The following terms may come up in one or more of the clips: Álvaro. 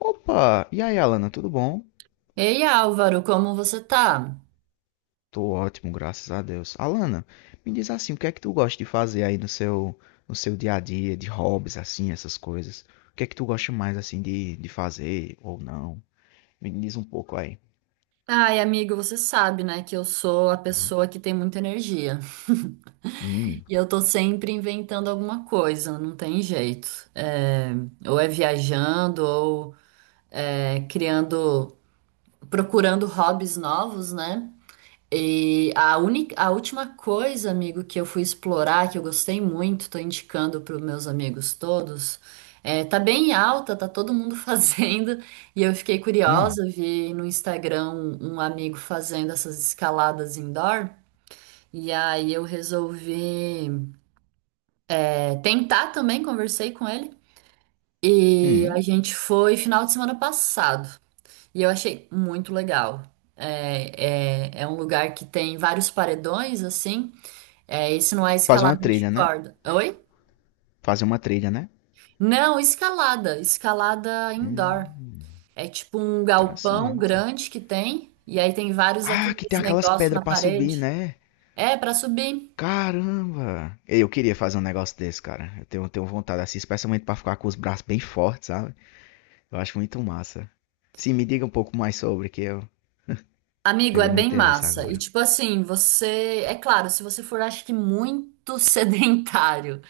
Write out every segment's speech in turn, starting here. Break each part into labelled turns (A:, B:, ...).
A: Opa! E aí, Alana, tudo bom?
B: Ei, Álvaro, como você tá?
A: Tô ótimo, graças a Deus. Alana, me diz assim, o que é que tu gosta de fazer aí no seu no seu dia a dia, de hobbies assim, essas coisas? O que é que tu gosta mais assim de fazer ou não? Me diz um pouco aí.
B: Ai, amigo, você sabe, né, que eu sou a
A: Uhum.
B: pessoa que tem muita energia.
A: Hum,
B: E eu tô sempre inventando alguma coisa, não tem jeito. É, ou é viajando, ou criando, procurando hobbies novos, né? E a última coisa, amigo, que eu fui explorar, que eu gostei muito, tô indicando para os meus amigos todos, tá bem em alta, tá todo mundo fazendo, e eu fiquei
A: hum,
B: curiosa, vi no Instagram um amigo fazendo essas escaladas indoor, e aí eu resolvi, tentar também, conversei com ele, e a
A: hum.
B: gente foi final de semana passado, e eu achei muito legal. É um lugar que tem vários paredões, assim. É, esse não é
A: Fazer uma
B: escalada de
A: trilha, né?
B: corda. Oi?
A: Fazer uma trilha, né?
B: Não, escalada. Escalada indoor.
A: Hum,
B: É tipo um galpão
A: interessante.
B: grande que tem, e aí tem vários
A: Ah, que
B: aqueles
A: tem aquelas
B: negócios
A: pedras
B: na
A: pra subir,
B: parede.
A: né?
B: É, pra subir.
A: Caramba! Ei, eu queria fazer um negócio desse, cara. Eu tenho vontade, assim, especialmente pra ficar com os braços bem fortes, sabe? Eu acho muito massa. Sim, me diga um pouco mais sobre, que eu
B: Amigo, é
A: pegou meu
B: bem
A: interesse
B: massa. E
A: agora.
B: tipo assim, você. É claro, se você for, acho que muito sedentário,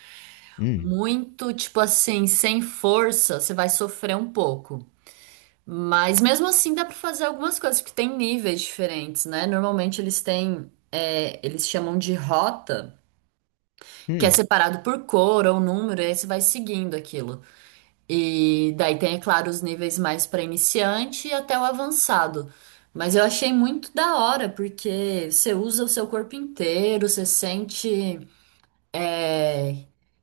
A: Hum,
B: muito, tipo assim, sem força, você vai sofrer um pouco. Mas mesmo assim dá para fazer algumas coisas, porque tem níveis diferentes, né? Normalmente eles têm, eles chamam de rota, que é
A: hum.
B: separado por cor ou número, e aí você vai seguindo aquilo. E daí tem, é claro, os níveis mais para iniciante e até o avançado. Mas eu achei muito da hora, porque você usa o seu corpo inteiro, você sente. É,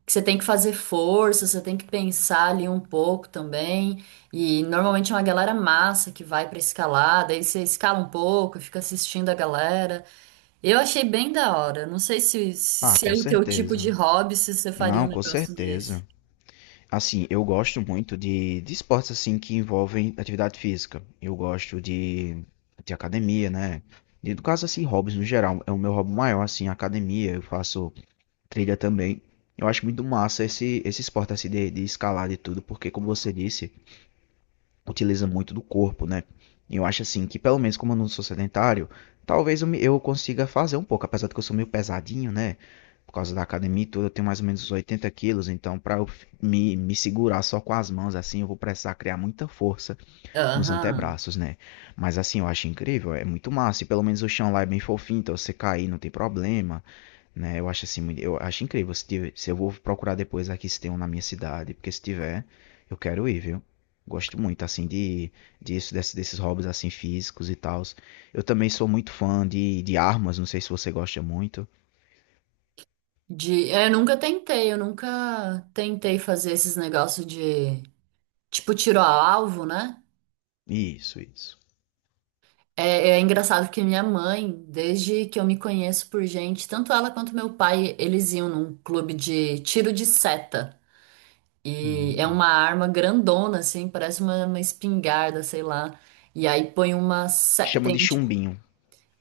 B: que você tem que fazer força, você tem que pensar ali um pouco também. E normalmente é uma galera massa que vai pra escalar, daí você escala um pouco, fica assistindo a galera. Eu achei bem da hora. Não sei
A: Ah,
B: se
A: com
B: é o teu tipo de
A: certeza.
B: hobby, se você faria
A: Não,
B: um
A: com
B: negócio desse.
A: certeza. Assim, eu gosto muito de esportes assim que envolvem atividade física. Eu gosto de academia, né? E no caso, assim, hobbies no geral. É o meu hobby maior, assim, academia. Eu faço trilha também. Eu acho muito massa esse esporte assim de escalar de tudo, porque como você disse, utiliza muito do corpo, né? Eu acho assim que, pelo menos como eu não sou sedentário, talvez eu, eu consiga fazer um pouco, apesar de que eu sou meio pesadinho, né? Por causa da academia e tudo, eu tenho mais ou menos uns 80 quilos, então para eu me segurar só com as mãos assim, eu vou precisar criar muita força nos
B: Aham.
A: antebraços, né? Mas assim, eu acho incrível, é muito massa, e pelo menos o chão lá é bem fofinho, então você cair não tem problema, né? Eu acho assim, eu acho incrível. Se eu vou procurar depois aqui se tem um na minha cidade, porque se tiver, eu quero ir, viu? Gosto muito, assim, de, desses hobbies, assim, físicos e tal. Eu também sou muito fã de armas, não sei se você gosta muito.
B: De, eu nunca tentei fazer esses negócios de tipo tiro a alvo, né?
A: Isso, isso.
B: É engraçado que minha mãe, desde que eu me conheço por gente, tanto ela quanto meu pai, eles iam num clube de tiro de seta. E é
A: Hum.
B: uma arma grandona, assim, parece uma espingarda, sei lá. E aí põe uma. Se-
A: Chamam
B: tem,
A: de chumbinho.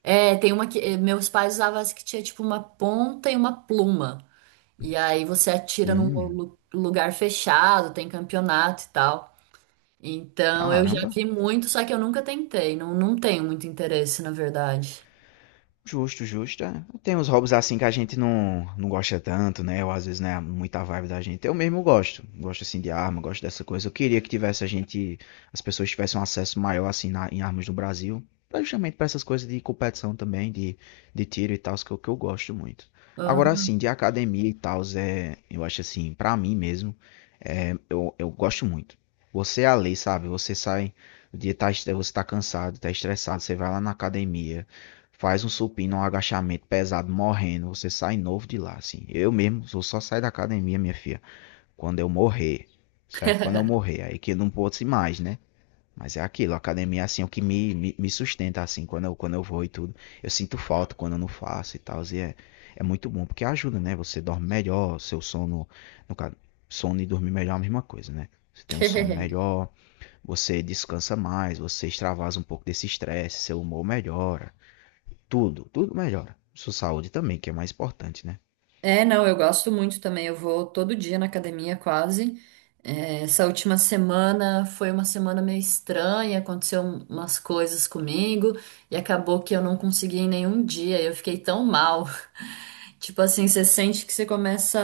B: tem uma que. Meus pais usavam essa que tinha tipo uma ponta e uma pluma. E aí você atira num
A: Hum,
B: lugar fechado, tem campeonato e tal. Então eu já
A: caramba.
B: vi muito, só que eu nunca tentei. Não, não tenho muito interesse, na verdade.
A: Justo, justo. É. Tem uns hobbies assim que a gente não gosta tanto, né? Ou às vezes não é muita vibe da gente. Eu mesmo gosto. Gosto assim de arma, gosto dessa coisa. Eu queria que tivesse a gente, as pessoas tivessem um acesso maior assim em armas no Brasil. Pra Justamente pra essas coisas de competição também, de tiro e tal, que eu gosto muito. Agora
B: Aham.
A: assim, de academia e tal, é, eu acho assim, pra mim mesmo, é, eu gosto muito. Você é a lei, sabe? Você sai, o dia tá, você tá cansado, tá estressado, você vai lá na academia. Faz um supino, um agachamento pesado, morrendo, você sai novo de lá, assim. Eu mesmo vou só sair da academia, minha filha, quando eu morrer, certo? Quando eu morrer, aí que eu não posso ir mais, né? Mas é aquilo, a academia, é assim, é o que me sustenta, assim, quando eu vou e tudo. Eu sinto falta quando eu não faço e tal, e é, é muito bom, porque ajuda, né? Você dorme melhor, seu sono, no caso, sono e dormir melhor é a mesma coisa, né? Você tem um sono melhor, você descansa mais, você extravasa um pouco desse estresse, seu humor melhora. Tudo, tudo melhora. Sua saúde também, que é mais importante, né?
B: É, não, eu gosto muito também. Eu vou todo dia na academia, quase. É, essa última semana foi uma semana meio estranha, umas coisas comigo e acabou que eu não consegui em nenhum dia. Eu fiquei tão mal. Tipo assim, você sente que você começa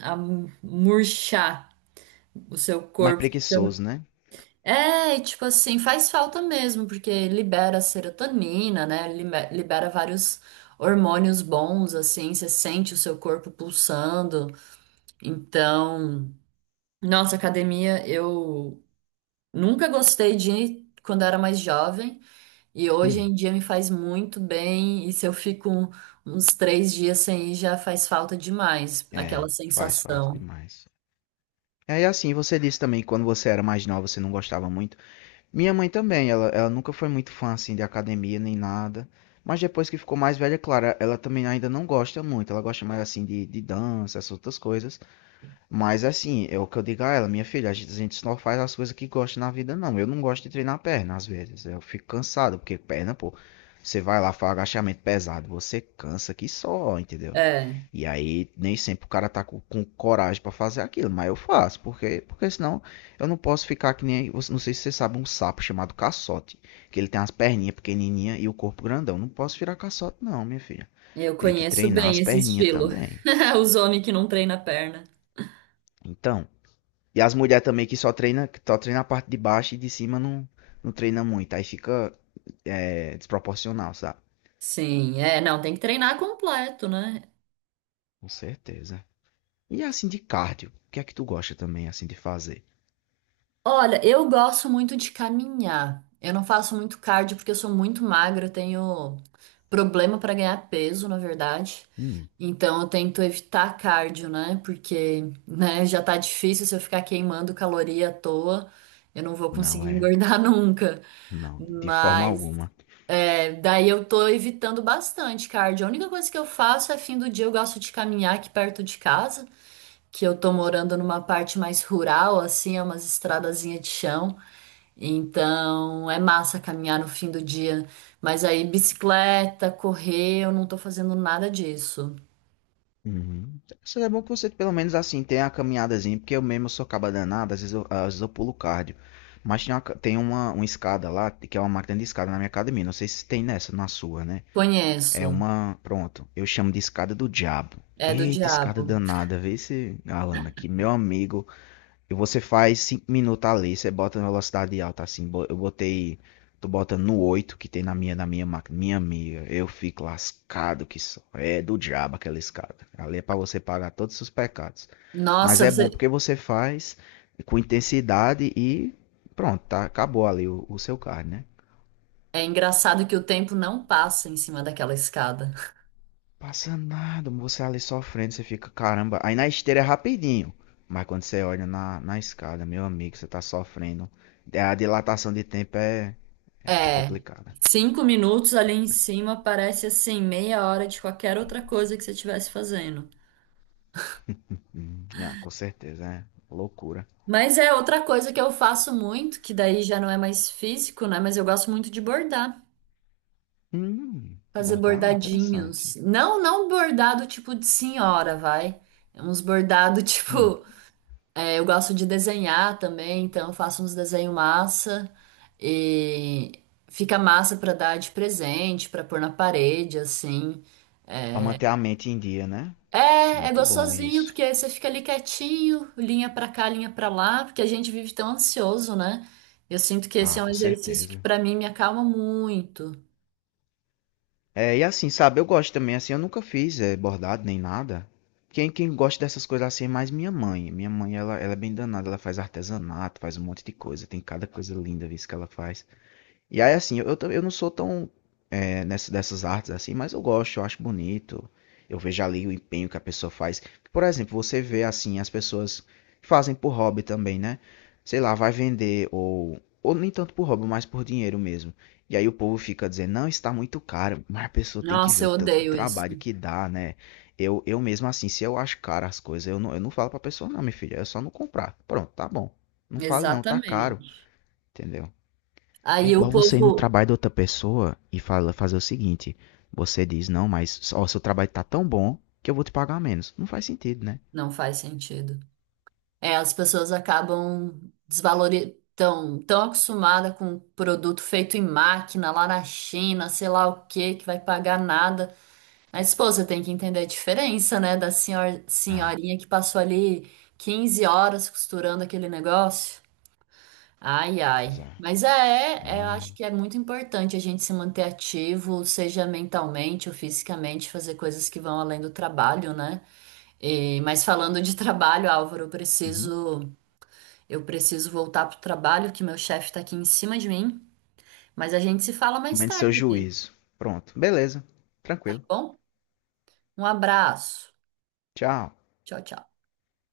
B: a murchar o seu
A: Mais
B: corpo.
A: preguiçoso, né?
B: É, e tipo assim, faz falta mesmo, porque libera serotonina, né? Libera vários hormônios bons, assim, você sente o seu corpo pulsando. Então, nossa, academia, eu nunca gostei de ir quando era mais jovem, e hoje
A: Hum,
B: em dia me faz muito bem, e se eu fico uns três dias sem ir, já faz falta demais, aquela
A: é, faz falta
B: sensação.
A: demais. É, e assim, você disse também que quando você era mais nova você não gostava muito. Minha mãe também, ela nunca foi muito fã assim de academia nem nada. Mas depois que ficou mais velha, é claro, ela também ainda não gosta muito. Ela gosta mais assim de dança, essas outras coisas. Mas assim, é o que eu digo a ela, minha filha, a gente só faz as coisas que gosta na vida, não. Eu não gosto de treinar perna às vezes. Eu fico cansado, porque perna, pô, você vai lá, faz agachamento pesado, você cansa que só, entendeu?
B: É,
A: E aí nem sempre o cara tá com coragem pra fazer aquilo, mas eu faço, porque, porque senão eu não posso ficar que nem, não sei se você sabe, um sapo chamado caçote, que ele tem as perninhas pequenininhas e o corpo grandão. Não posso virar caçote não, minha filha.
B: eu
A: Tem que
B: conheço
A: treinar
B: bem
A: as
B: esse
A: perninhas
B: estilo.
A: também.
B: Os homens que não treinam a perna.
A: Então, e as mulheres também que só treina a parte de baixo e de cima não, não treina muito. Aí fica é, desproporcional, sabe?
B: Sim, é, não, tem que treinar completo, né?
A: Com certeza. E assim de cardio, o que é que tu gosta também assim de fazer?
B: Olha, eu gosto muito de caminhar. Eu não faço muito cardio porque eu sou muito magra, eu tenho problema para ganhar peso, na verdade.
A: Hum,
B: Então eu tento evitar cardio, né? Porque, né, já tá difícil se eu ficar queimando caloria à toa, eu não vou
A: não
B: conseguir
A: é,
B: engordar nunca.
A: não, de forma
B: Mas
A: alguma.
B: daí eu tô evitando bastante cardio. A única coisa que eu faço é fim do dia eu gosto de caminhar aqui perto de casa. Que eu tô morando numa parte mais rural, assim, é umas estradazinhas de chão. Então é massa caminhar no fim do dia. Mas aí, bicicleta, correr, eu não tô fazendo nada disso.
A: Uhum. Isso é bom que você pelo menos assim tenha a caminhadazinha, porque eu mesmo sou caba danado, às vezes eu pulo cardio. Mas tem uma, uma escada lá, que é uma máquina de escada na minha academia, não sei se tem nessa, na sua, né? É
B: Conheço.
A: uma. Pronto, eu chamo de escada do diabo.
B: É do
A: Eita, escada
B: diabo.
A: danada, vê se, Alana, que meu amigo. E você faz 5 minutos ali, você bota na velocidade alta assim. Eu botei. Tô botando no 8 que tem na minha máquina. Minha amiga, eu fico lascado que só. É do diabo aquela escada. Ali é pra você pagar todos os seus pecados. Mas
B: Nossa,
A: é bom
B: você...
A: porque você faz com intensidade e pronto, tá, acabou ali o seu card, né?
B: É engraçado que o tempo não passa em cima daquela escada.
A: Passa nada, você ali sofrendo, você fica, caramba. Aí na esteira é rapidinho. Mas quando você olha na, na escada, meu amigo, você tá sofrendo. É, a dilatação de tempo é, é, é
B: É.
A: complicada.
B: Cinco minutos ali em cima parece assim, meia hora de qualquer outra coisa que você estivesse fazendo.
A: Ah, com certeza, é loucura.
B: Mas é outra coisa que eu faço muito, que daí já não é mais físico, né? Mas eu gosto muito de bordar, fazer
A: Bordar, interessante.
B: bordadinhos. Não, não bordado tipo de senhora, vai. É uns bordado
A: Hum,
B: tipo, eu gosto de desenhar também, então eu faço uns desenho massa e fica massa pra dar de presente, pra pôr na parede, assim.
A: para manter a mente em dia, né?
B: É, é
A: Muito bom
B: gostosinho,
A: isso.
B: porque aí você fica ali quietinho, linha pra cá, linha pra lá, porque a gente vive tão ansioso, né? Eu sinto que esse é
A: Ah,
B: um
A: com
B: exercício que
A: certeza.
B: pra mim me acalma muito.
A: É, e assim, sabe, eu gosto também, assim, eu nunca fiz bordado nem nada. Quem, quem gosta dessas coisas assim é mais minha mãe. Minha mãe, ela é bem danada, ela faz artesanato, faz um monte de coisa, tem cada coisa linda, viu, isso que ela faz. E aí, assim, eu, eu não sou tão, é, nessa, dessas artes assim, mas eu gosto, eu acho bonito. Eu vejo ali o empenho que a pessoa faz. Por exemplo, você vê assim as pessoas que fazem por hobby também, né? Sei lá, vai vender ou nem tanto por hobby, mas por dinheiro mesmo. E aí o povo fica dizendo, não, está muito caro, mas a pessoa tem que ver
B: Nossa,
A: o
B: eu
A: tanto de
B: odeio isso.
A: trabalho que dá, né? Eu mesmo assim, se eu acho caro as coisas, eu não falo pra pessoa, não, minha filha, é só não comprar. Pronto, tá bom. Não fale não, tá caro,
B: Exatamente.
A: entendeu? É
B: Aí o
A: igual você ir
B: povo
A: no trabalho da outra pessoa e fala, fazer o seguinte: você diz, não, mas ó, seu trabalho tá tão bom que eu vou te pagar menos. Não faz sentido, né?
B: não faz sentido. É, as pessoas acabam desvalorizando, tão acostumada com produto feito em máquina lá na China, sei lá o que que vai pagar nada. Mas, pô, você tem que entender a diferença, né, da
A: Ah,
B: senhorinha que passou ali 15 horas costurando aquele negócio. Ai, ai.
A: já.
B: É,
A: Não
B: eu
A: é.
B: acho que é muito importante a gente se manter ativo, seja mentalmente ou fisicamente, fazer coisas que vão além do trabalho, né? E, mas falando de trabalho, Álvaro,
A: Uhum.
B: eu preciso voltar pro trabalho, que meu chefe tá aqui em cima de mim. Mas a gente se fala mais
A: Menos seu
B: tarde,
A: juízo. Pronto, beleza,
B: tá
A: tranquilo.
B: bom? Um abraço.
A: Tchau.
B: Tchau, tchau.